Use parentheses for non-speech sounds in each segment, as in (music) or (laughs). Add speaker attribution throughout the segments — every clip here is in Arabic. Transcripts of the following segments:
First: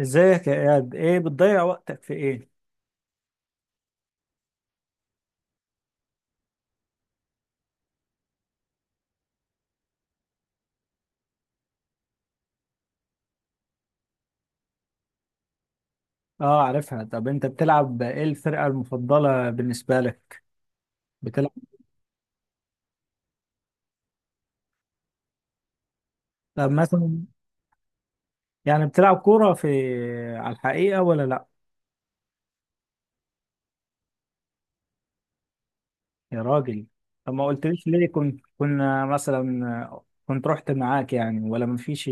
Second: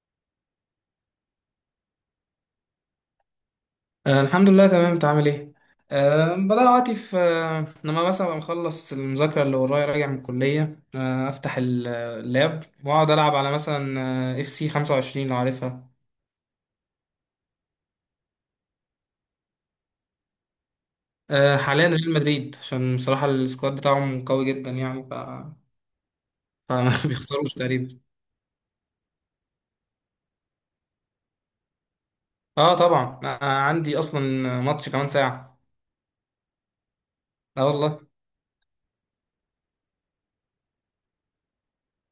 Speaker 1: ازيك يا اياد؟ ايه بتضيع وقتك في ايه؟
Speaker 2: آه، الحمد لله، تمام. انت عامل ايه؟ بدأ وقتي في، لما مثلا أبقى مخلص المذاكرة اللي ورايا راجع من الكلية، أفتح اللاب وأقعد ألعب على، مثلا، اف سي 25، لو عارفها.
Speaker 1: اه، عارفها. طب انت بتلعب ايه؟ الفرقة المفضلة بالنسبة لك؟ بتلعب؟
Speaker 2: حاليا ريال مدريد، عشان بصراحة السكواد بتاعهم قوي جدا يعني،
Speaker 1: طب
Speaker 2: فما (laughs)
Speaker 1: مثلا،
Speaker 2: بيخسروش تقريبا.
Speaker 1: يعني بتلعب كورة في، على الحقيقة ولا لا؟
Speaker 2: اه، طبعا، عندي أصلا ماتش كمان ساعة.
Speaker 1: يا راجل. طب ما
Speaker 2: اه
Speaker 1: قلتليش
Speaker 2: والله.
Speaker 1: ليه؟ كنت كنا مثلا كنت رحت معاك يعني ولا مفيش؟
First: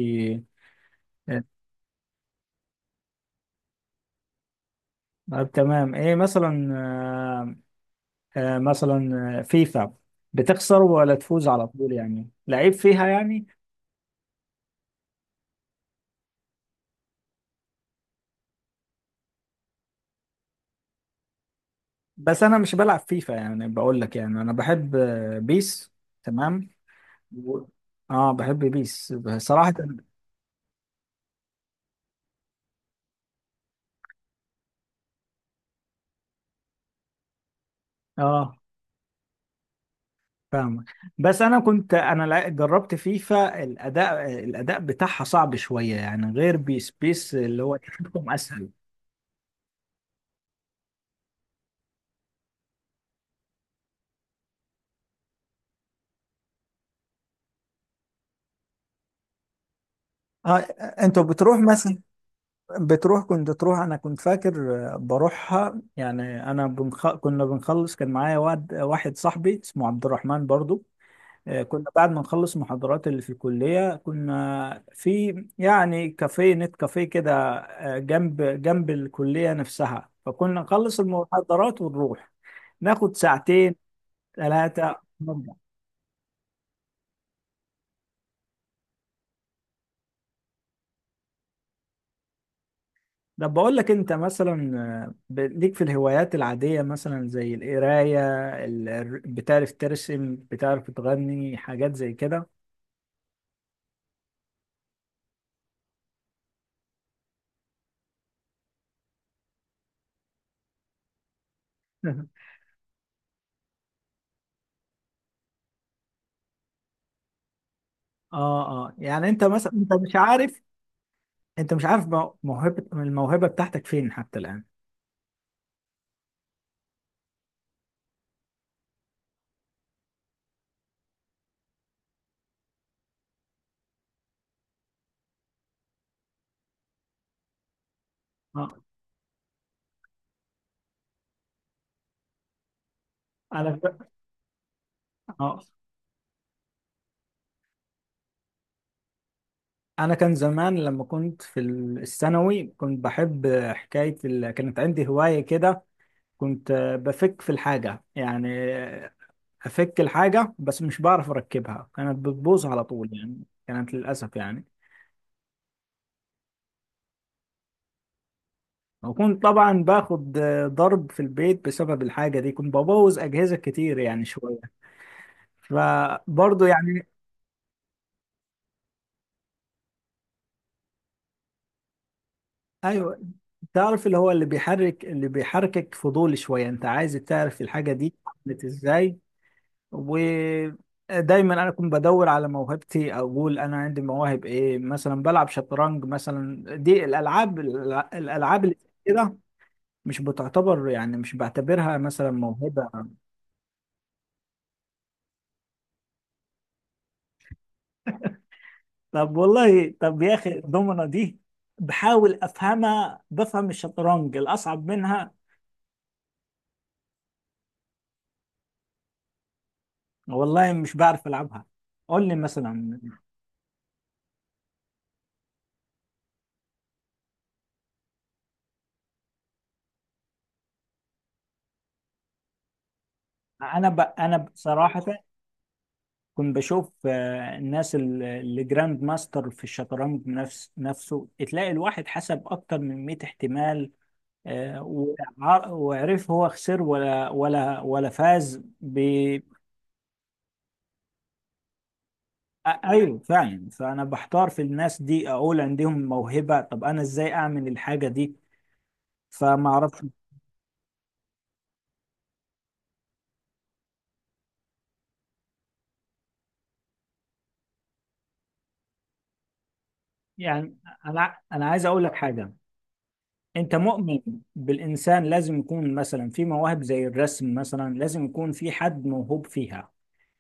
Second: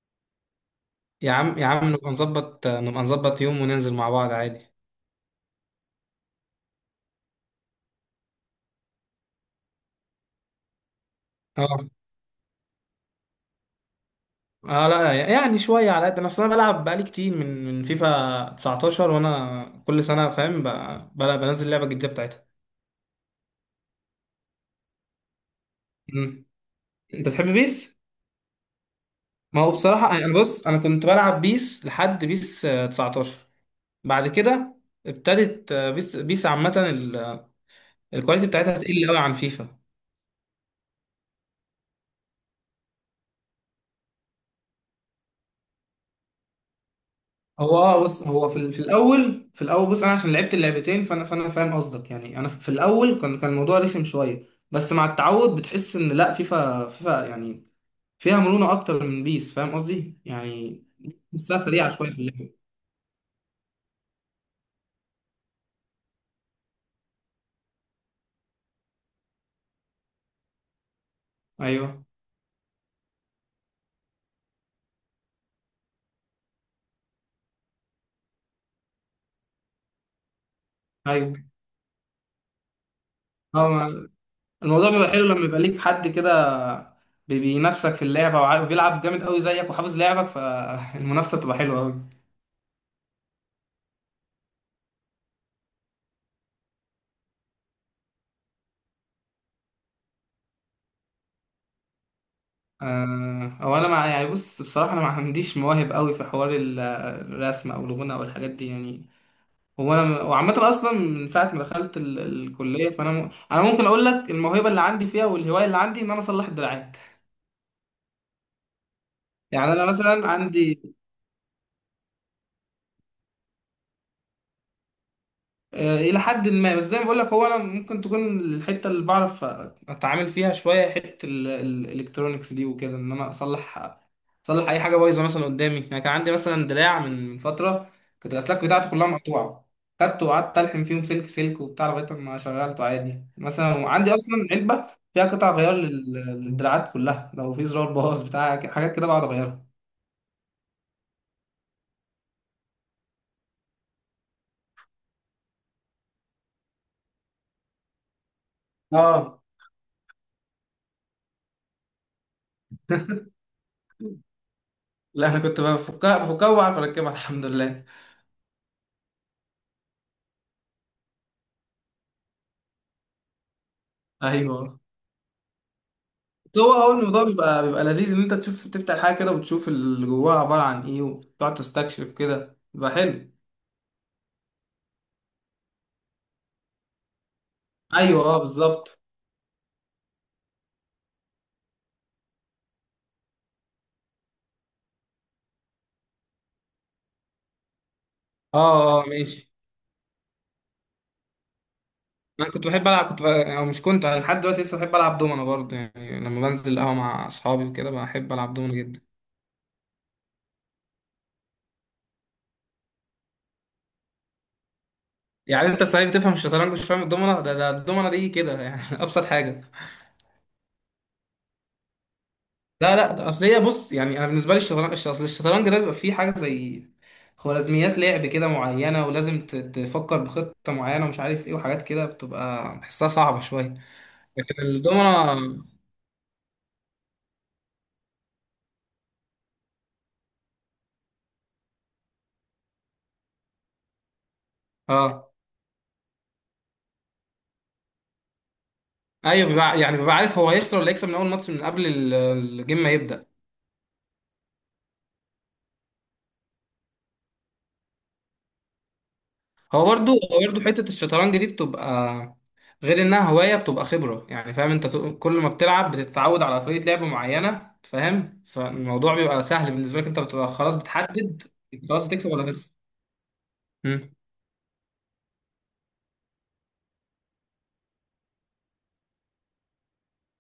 Speaker 2: يا عم يا عم، نبقى نظبط يوم وننزل مع بعض عادي.
Speaker 1: طب تمام. ايه مثلا، مثلا فيفا، بتخسر ولا تفوز على
Speaker 2: اه
Speaker 1: طول؟ يعني لعيب فيها يعني.
Speaker 2: اه لا، يعني شويه، على قد انا اصلا بلعب بقالي كتير من فيفا 19، وانا كل سنه فاهم بنزل لعبه جديده
Speaker 1: بس
Speaker 2: بتاعتها.
Speaker 1: انا مش بلعب فيفا، يعني بقول لك، يعني انا بحب بيس.
Speaker 2: مم.
Speaker 1: تمام.
Speaker 2: انت بتحب
Speaker 1: و...
Speaker 2: بيس؟
Speaker 1: اه، بحب بيس
Speaker 2: ما هو
Speaker 1: صراحة.
Speaker 2: بصراحه انا، بص، انا كنت بلعب بيس لحد بيس 19. بعد كده ابتدت، بيس، بيس عامه، الكواليتي
Speaker 1: اه،
Speaker 2: بتاعتها تقل قوي عن فيفا.
Speaker 1: فاهمك. بس انا كنت جربت فيفا، الاداء بتاعها صعب شوية يعني، غير بيس بيس اللي هو
Speaker 2: هو بص،
Speaker 1: تحكم
Speaker 2: هو في
Speaker 1: اسهل.
Speaker 2: في الاول، بص، انا عشان لعبت اللعبتين، فانا فاهم قصدك. يعني انا في الاول كان الموضوع رخم شويه، بس مع التعود بتحس ان لا، فيفا يعني فيها مرونة أكتر من بيس. فاهم قصدي؟
Speaker 1: اه.
Speaker 2: يعني
Speaker 1: انتوا
Speaker 2: بحسها
Speaker 1: بتروح
Speaker 2: سريعة
Speaker 1: مثلا،
Speaker 2: شوية في اللعب.
Speaker 1: بتروح كنت تروح؟ انا كنت فاكر بروحها يعني. كنا بنخلص، كان معايا واد واحد صاحبي اسمه عبد الرحمن برضو. كنا
Speaker 2: أيوه.
Speaker 1: بعد ما نخلص محاضرات اللي في الكلية، كنا في يعني كافيه نت، كافيه كده جنب جنب الكلية نفسها. فكنا نخلص
Speaker 2: أيوه.
Speaker 1: المحاضرات ونروح ناخد
Speaker 2: هو
Speaker 1: ساعتين
Speaker 2: ما- الموضوع
Speaker 1: ثلاثة
Speaker 2: بيبقى حلو لما
Speaker 1: نرجع.
Speaker 2: يبقى ليك حد كده بينافسك في اللعبة، وعارف بيلعب جامد قوي زيك وحافظ لعبك، فالمنافسة (laughs) بتبقى حلوة قوي.
Speaker 1: ده بقول لك انت مثلا ليك في الهوايات العادية مثلا زي القراية، بتعرف ترسم؟ بتعرف تغني؟ حاجات زي كده؟
Speaker 2: هو أنا، مع، يعني، بص، بصراحة أنا ما عنديش مواهب قوي في حوار الرسم أو الغنى أو الحاجات دي يعني. هو أنا وعامة أصلا من ساعة ما دخلت
Speaker 1: (laughs) اه،
Speaker 2: الكلية، فأنا، أنا ممكن أقول لك، الموهبة اللي عندي فيها والهواية اللي عندي، إن أنا أصلح الدراعات.
Speaker 1: اه، يعني انت مثلا
Speaker 2: يعني انا
Speaker 1: انت مش
Speaker 2: مثلا
Speaker 1: عارف،
Speaker 2: عندي،
Speaker 1: انت مش عارف الموهبة بتاعتك فين حتى الآن؟
Speaker 2: الى حد ما، بس زي ما بقول لك، هو انا ممكن تكون الحته اللي بعرف اتعامل فيها شويه، حته الالكترونيكس دي وكده، ان انا اصلح اي حاجه بايظه مثلا قدامي. يعني كان عندي مثلا دراع من فتره كانت الاسلاك بتاعته كلها مقطوعه، خدته وقعدت الحم فيهم سلك سلك وبتاع لغايه ما شغلته عادي.
Speaker 1: انا
Speaker 2: مثلا
Speaker 1: ك-
Speaker 2: وعندي اصلا علبه فيها قطع
Speaker 1: اه،
Speaker 2: غيار للدراعات كلها، لو في زرار باظ بتاع حاجات كده بقعد اغيرها.
Speaker 1: انا كان زمان لما كنت في الثانوي كنت بحب حكايه كانت عندي هوايه كده. كنت بفك في الحاجه يعني،
Speaker 2: اه.
Speaker 1: افك الحاجه بس مش بعرف اركبها، كانت بتبوظ على طول
Speaker 2: (laughs)
Speaker 1: يعني، كانت للاسف يعني.
Speaker 2: لا، انا كنت بفكها بفكها وبعرف اركبها الحمد لله.
Speaker 1: وكنت طبعا باخد ضرب في البيت بسبب الحاجه دي، كنت ببوظ اجهزه كتير يعني شويه،
Speaker 2: ايوه.
Speaker 1: فبرضه
Speaker 2: هو
Speaker 1: يعني.
Speaker 2: الموضوع بيبقى لذيذ، ان انت تشوف، تفتح حاجه كده وتشوف اللي جواها عباره عن ايه وتقعد تستكشف كده، بيبقى
Speaker 1: ايوه.
Speaker 2: حلو.
Speaker 1: تعرف اللي هو اللي بيحركك فضول شويه، انت عايز تعرف الحاجه دي
Speaker 2: ايوه، اه،
Speaker 1: عملت
Speaker 2: بالظبط.
Speaker 1: ازاي. ودايما انا كنت بدور على موهبتي، اقول انا عندي مواهب ايه. مثلا بلعب شطرنج، مثلا دي الالعاب،
Speaker 2: اه
Speaker 1: اللي
Speaker 2: اه،
Speaker 1: كده
Speaker 2: ماشي.
Speaker 1: مش بتعتبر يعني، مش بعتبرها مثلا
Speaker 2: انا كنت
Speaker 1: موهبة.
Speaker 2: بحب العب، او مش كنت، أنا لحد دلوقتي لسه بحب العب دومنه برضه، يعني لما بنزل القهوه مع اصحابي وكده بحب العب دومنه جدا.
Speaker 1: طب والله، طب يا اخي الضمنة دي بحاول افهمها، بفهم الشطرنج الاصعب منها.
Speaker 2: يعني انت صحيح بتفهم الشطرنج مش فاهم الدومنه؟ ده الدومنه دي كده يعني، (laughs) ابسط حاجه.
Speaker 1: والله مش بعرف العبها. قول لي
Speaker 2: لا
Speaker 1: مثلا.
Speaker 2: لا، ده اصل هي، بص، يعني انا بالنسبه لي الشطرنج، اصل الشطرنج ده بيبقى فيه حاجه زي خوارزميات لعب كده معينه، ولازم تفكر بخطه معينه ومش عارف ايه وحاجات كده، بتبقى بحسها صعبه شويه.
Speaker 1: انا
Speaker 2: لكن
Speaker 1: بصراحة
Speaker 2: الدومنه.
Speaker 1: كنت بشوف الناس اللي جراند ماستر في الشطرنج، نفسه تلاقي الواحد حسب اكتر من 100 احتمال،
Speaker 2: اه.
Speaker 1: وعرف هو خسر ولا فاز ب
Speaker 2: ايوه، يعني بيبقى عارف هو هيخسر ولا هيكسب من اول ماتش، من قبل الجيم ما
Speaker 1: ايوه
Speaker 2: يبدا.
Speaker 1: فعلا. فانا بحتار في الناس دي، اقول عندهم موهبة، طب انا ازاي اعمل الحاجة دي؟ فما
Speaker 2: هو
Speaker 1: اعرفش
Speaker 2: برضو هو برضو حتة الشطرنج دي بتبقى، غير انها هواية، بتبقى خبرة. يعني فاهم، انت، كل ما بتلعب بتتعود على طريقة لعب معينة، فاهم، فالموضوع بيبقى سهل بالنسبة لك، انت بتبقى خلاص
Speaker 1: يعني. انا
Speaker 2: بتحدد،
Speaker 1: انا عايز اقول
Speaker 2: خلاص
Speaker 1: لك
Speaker 2: هتكسب ولا
Speaker 1: حاجة،
Speaker 2: هتخسر.
Speaker 1: انت
Speaker 2: مم.
Speaker 1: مؤمن بالانسان لازم يكون مثلا في مواهب زي الرسم؟ مثلا لازم يكون في حد موهوب فيها،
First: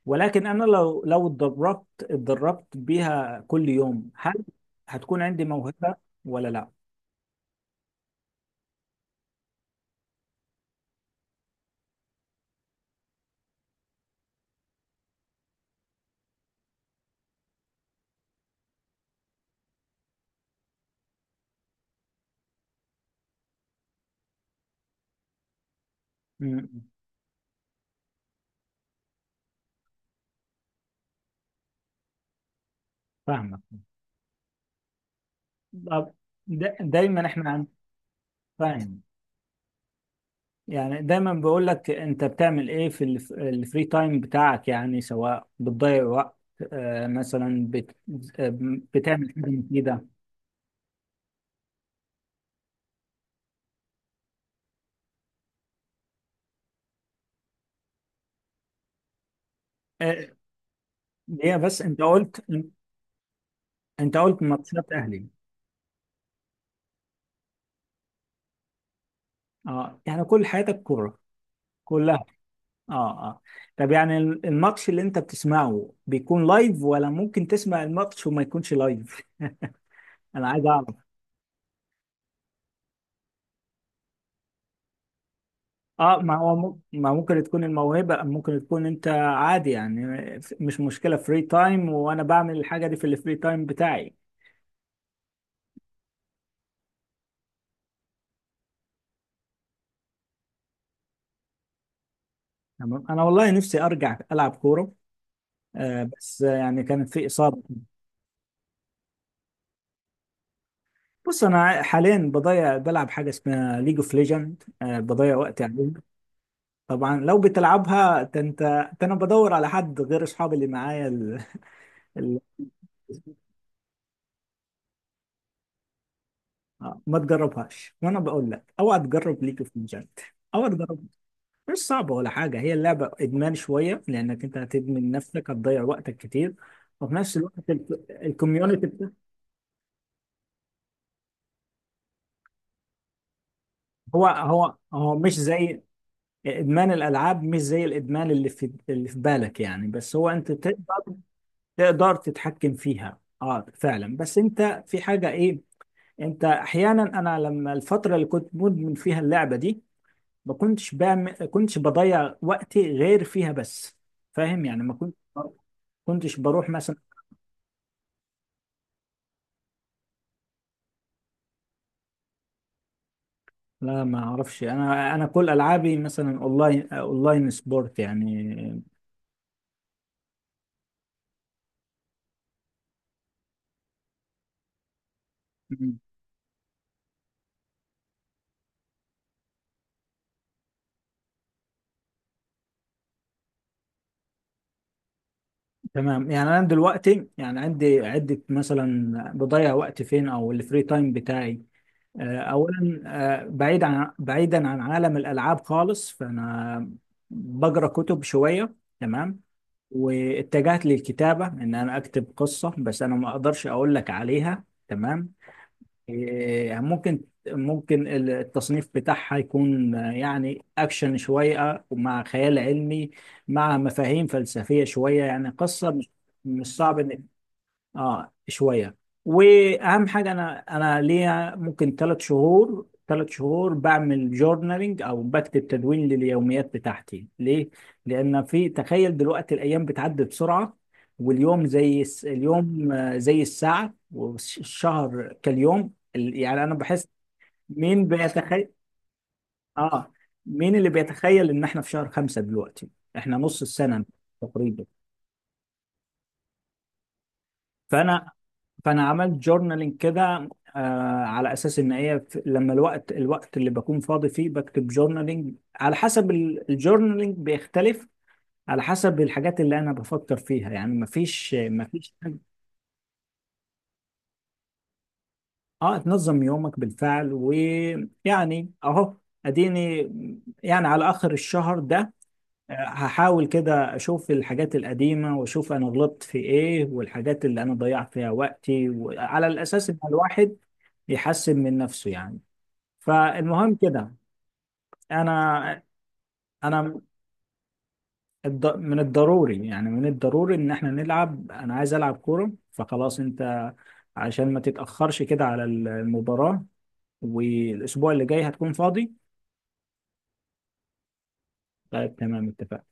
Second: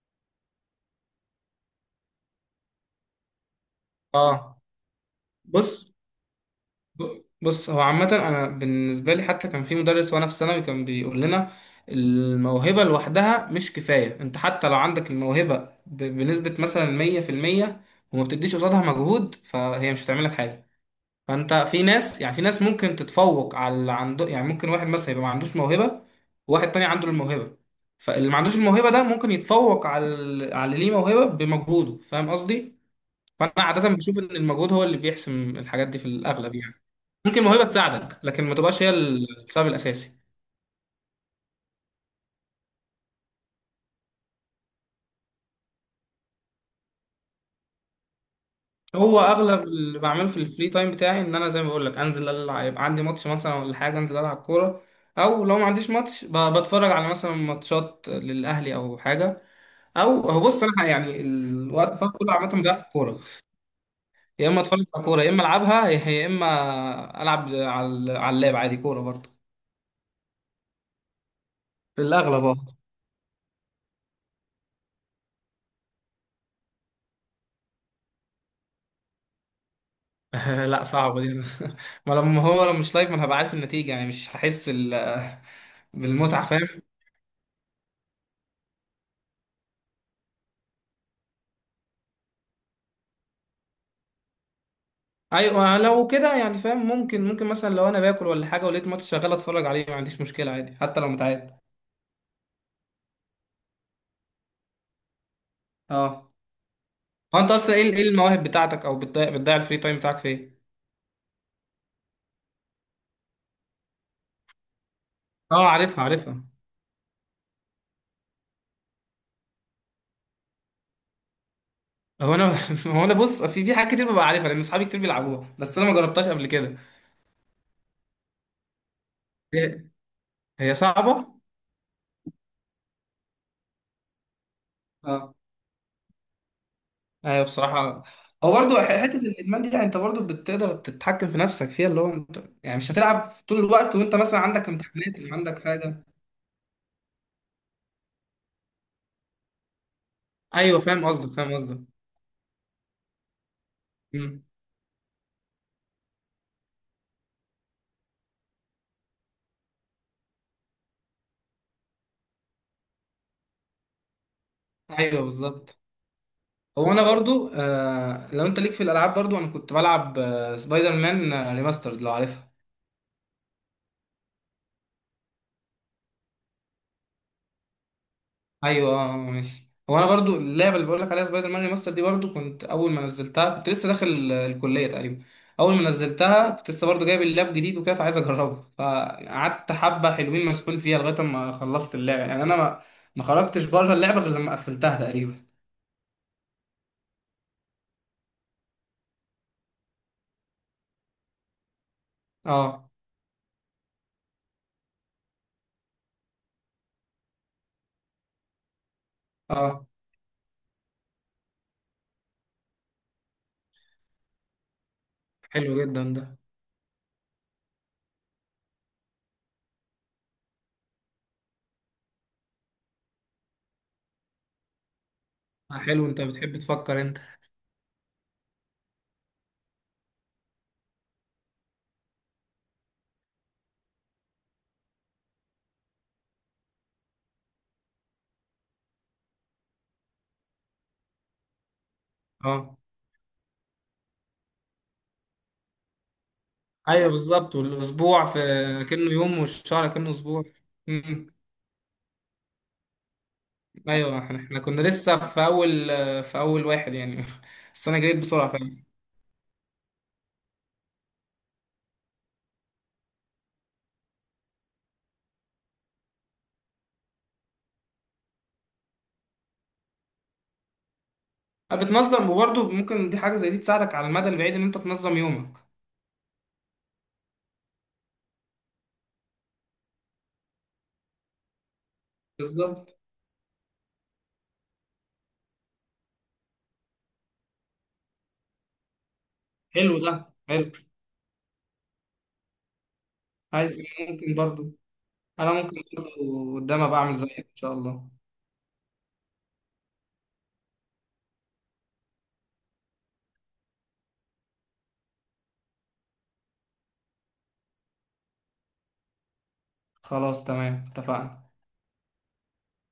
Speaker 1: ولكن انا لو اتدربت بيها كل يوم، هل
Speaker 2: اه
Speaker 1: هتكون عندي
Speaker 2: بص،
Speaker 1: موهبة ولا لا؟
Speaker 2: بص، هو عامة انا بالنسبة لي، حتى كان في مدرس وانا في ثانوي كان بيقول لنا، الموهبة لوحدها مش كفاية. انت حتى لو عندك الموهبة بنسبة مثلا 100%، وما بتديش قصادها مجهود، فهي مش هتعملك حاجة. فانت في ناس، يعني في ناس ممكن تتفوق على اللي عنده، يعني ممكن واحد مثلا يبقى ما عندوش موهبه،
Speaker 1: امم.
Speaker 2: وواحد تاني عنده الموهبه، فاللي ما عندوش الموهبه ده ممكن يتفوق على على اللي ليه موهبه بمجهوده. فاهم قصدي؟ فانا
Speaker 1: فاهمك.
Speaker 2: عاده بشوف ان المجهود هو اللي بيحسم الحاجات دي في
Speaker 1: طب
Speaker 2: الاغلب يعني.
Speaker 1: دايما
Speaker 2: ممكن
Speaker 1: احنا
Speaker 2: الموهبه تساعدك، لكن ما تبقاش هي
Speaker 1: فاهم؟
Speaker 2: السبب الاساسي.
Speaker 1: يعني دايما بقول لك انت بتعمل ايه في الفري تايم بتاعك، يعني سواء بتضيع وقت آه، مثلا بت آه،
Speaker 2: هو
Speaker 1: بتعمل حاجة
Speaker 2: اغلب اللي
Speaker 1: مفيدة.
Speaker 2: بعمله في الفري تايم بتاعي ان انا، زي ما بقول لك، انزل العب، يبقى عندي ماتش مثلا ولا حاجه، انزل العب كوره، او لو ما عنديش ماتش بتفرج على مثلا ماتشات للاهلي او حاجه.
Speaker 1: آه،
Speaker 2: او هو، بص، انا يعني
Speaker 1: هي بس
Speaker 2: الوقت
Speaker 1: انت
Speaker 2: الفاضي كله
Speaker 1: قلت،
Speaker 2: عامه بضيع في الكوره.
Speaker 1: انت قلت
Speaker 2: يا اما اتفرج
Speaker 1: ماتشات
Speaker 2: على كوره،
Speaker 1: اهلي.
Speaker 2: يا اما العبها، يا اما العب على، على اللاب عادي كوره برضه.
Speaker 1: اه، يعني كل حياتك كورة
Speaker 2: في
Speaker 1: كلها؟
Speaker 2: الاغلب.
Speaker 1: اه، اه. طب يعني الماتش اللي انت بتسمعه بيكون لايف ولا ممكن تسمع الماتش وما يكونش لايف؟ (laughs) انا عايز
Speaker 2: اه. (laughs) لا،
Speaker 1: اعرف.
Speaker 2: صعبه دي. (laughs) ما لما هو لو مش لايف، ما انا هبقى عارف النتيجه يعني، مش هحس
Speaker 1: اه. ما
Speaker 2: بالمتعه،
Speaker 1: هو مم-
Speaker 2: فاهم؟
Speaker 1: ما ممكن تكون الموهبة ممكن تكون انت عادي يعني، مش مشكلة فري تايم، وانا بعمل الحاجة دي في الفري تايم بتاعي.
Speaker 2: ايوه، لو كده يعني، فاهم، ممكن، ممكن مثلا لو انا باكل ولا حاجه ولقيت ماتش شغال اتفرج عليه ما عنديش مشكله عادي، حتى لو متعاد.
Speaker 1: تمام. انا والله نفسي ارجع العب كورة، آه
Speaker 2: اه.
Speaker 1: بس يعني كانت في
Speaker 2: هو انت
Speaker 1: اصابة.
Speaker 2: اصلا ايه ايه المواهب بتاعتك، او بتضيع الفري تايم بتاعك في ايه؟
Speaker 1: بص، انا حاليا بضيع بلعب حاجة اسمها ليج اوف ليجند، آه بضيع وقتي
Speaker 2: اه،
Speaker 1: عليها.
Speaker 2: عارفها عارفها.
Speaker 1: طبعا لو بتلعبها ده انت، ده انا بدور على حد غير اصحابي اللي معايا ال-
Speaker 2: هو انا (laughs) هو انا، بص، في حاجات كتير ببقى عارفها لان اصحابي كتير بيلعبوها، بس انا ما جربتهاش قبل كده.
Speaker 1: ما تجربهاش، وانا بقول لك اوعى تجرب، ليك في
Speaker 2: هي
Speaker 1: مجلد، اوعى
Speaker 2: هي
Speaker 1: تجرب.
Speaker 2: صعبه.
Speaker 1: مش صعبه ولا حاجه، هي اللعبه ادمان شويه، لانك انت هتدمن
Speaker 2: اه.
Speaker 1: نفسك، هتضيع وقتك كتير. وفي نفس
Speaker 2: ايوه،
Speaker 1: الوقت
Speaker 2: بصراحه. هو برضو
Speaker 1: الكوميونتي،
Speaker 2: حته الادمان دي، يعني انت برضو بتقدر تتحكم في نفسك فيها، اللي هو انت يعني مش هتلعب طول الوقت وانت
Speaker 1: هو
Speaker 2: مثلا عندك
Speaker 1: هو هو
Speaker 2: امتحانات
Speaker 1: مش
Speaker 2: او عندك
Speaker 1: زي
Speaker 2: حاجه.
Speaker 1: ادمان الالعاب، مش زي الادمان اللي اللي في بالك يعني، بس هو انت
Speaker 2: ايوه، فاهم
Speaker 1: تقدر،
Speaker 2: قصدك، فاهم قصدك.
Speaker 1: تقدر تتحكم فيها. اه فعلا. بس
Speaker 2: مم.
Speaker 1: انت في حاجه ايه، انت احيانا، انا لما الفتره اللي كنت مدمن فيها اللعبه دي ما كنتش بعمل، كنتش بضيع وقتي غير فيها بس، فاهم يعني؟ ما كنت
Speaker 2: ايوه بالظبط.
Speaker 1: كنتش بروح
Speaker 2: هو
Speaker 1: مثلا.
Speaker 2: انا برضو، لو انت ليك في الالعاب برضو، انا كنت بلعب سبايدر مان ريماسترد لو عارفها.
Speaker 1: لا ما اعرفش، انا كل العابي مثلا اونلاين، اونلاين سبورت يعني.
Speaker 2: ايوه، اه، ماشي. هو انا برضو اللعبه اللي بقول لك عليها سبايدر مان ريماستر دي برضو، كنت اول ما نزلتها كنت لسه داخل الكليه تقريبا. اول ما
Speaker 1: مم.
Speaker 2: نزلتها كنت لسه برضو جايب اللاب جديد وكده، فعايز اجربه، فقعدت حبه حلوين مسحول فيها لغايه ما خلصت اللعبه، يعني انا ما خرجتش بره اللعبه غير لما قفلتها تقريبا.
Speaker 1: تمام. يعني انا دلوقتي يعني عندي عدة مثلا بضيع وقت فين، او الفري تايم بتاعي
Speaker 2: اه.
Speaker 1: اولا بعيدا عن عالم الالعاب خالص، فانا بقرا كتب شويه. تمام.
Speaker 2: اه،
Speaker 1: واتجهت للكتابه ان انا اكتب قصه، بس انا ما اقدرش اقول لك عليها. تمام.
Speaker 2: حلو جدا ده.
Speaker 1: إيه، ممكن، ممكن التصنيف بتاعها يكون يعني اكشن شويه، مع خيال علمي، مع مفاهيم فلسفيه شويه، يعني قصه
Speaker 2: حلو،
Speaker 1: مش،
Speaker 2: انت بتحب
Speaker 1: مش صعب
Speaker 2: تفكر انت.
Speaker 1: انك، اه شويه. واهم حاجه انا، انا ليا ممكن ثلاث شهور بعمل جورنالينج، او بكتب تدوين لليوميات بتاعتي. ليه؟ لان في تخيل دلوقتي، الايام بتعدي بسرعه، واليوم زي
Speaker 2: اه،
Speaker 1: اليوم زي الساعه، والشهر يعني انا بحس.
Speaker 2: ايوه، بالظبط.
Speaker 1: مين
Speaker 2: والاسبوع في
Speaker 1: بيتخيل،
Speaker 2: كأنه يوم، والشهر كأنه
Speaker 1: اه،
Speaker 2: اسبوع.
Speaker 1: مين اللي بيتخيل ان احنا في شهر خمسة دلوقتي؟ احنا نص السنه
Speaker 2: ايوه، إحنا كنا
Speaker 1: تقريبا.
Speaker 2: لسه في اول، في اول واحد يعني. (laughs) بس انا جريت
Speaker 1: فانا
Speaker 2: بسرعه فعلا.
Speaker 1: فانا عملت جورنالينج كده، آه، على اساس ان هي لما الوقت، اللي بكون فاضي فيه بكتب جورنالينج. على حسب الجورنالينج بيختلف على حسب الحاجات اللي انا بفكر فيها يعني، مفيش مفيش
Speaker 2: بتنظم،
Speaker 1: حاجة.
Speaker 2: وبرضه ممكن، دي حاجه زي دي تساعدك على المدى البعيد، ان انت تنظم يومك.
Speaker 1: اه، تنظم يومك بالفعل، ويعني اهو اديني، يعني على اخر الشهر ده
Speaker 2: بالظبط.
Speaker 1: هحاول كده اشوف الحاجات القديمة، واشوف انا غلطت في ايه، والحاجات اللي انا ضيعت فيها وقتي، وعلى الاساس
Speaker 2: حلو،
Speaker 1: ان
Speaker 2: ده
Speaker 1: الواحد
Speaker 2: حلو.
Speaker 1: يحسن من نفسه يعني.
Speaker 2: أيوة،
Speaker 1: فالمهم كده،
Speaker 2: ممكن برضه، انا ممكن
Speaker 1: انا
Speaker 2: برضه قدام ابقى
Speaker 1: انا
Speaker 2: اعمل زيك ان شاء الله.
Speaker 1: من الضروري، يعني من الضروري ان احنا نلعب، انا عايز العب كورة. فخلاص انت عشان ما تتأخرش كده على المباراة، والاسبوع اللي جاي هتكون فاضي.
Speaker 2: خلاص، تمام، اتفقنا.
Speaker 1: طيب تمام، اتفقنا.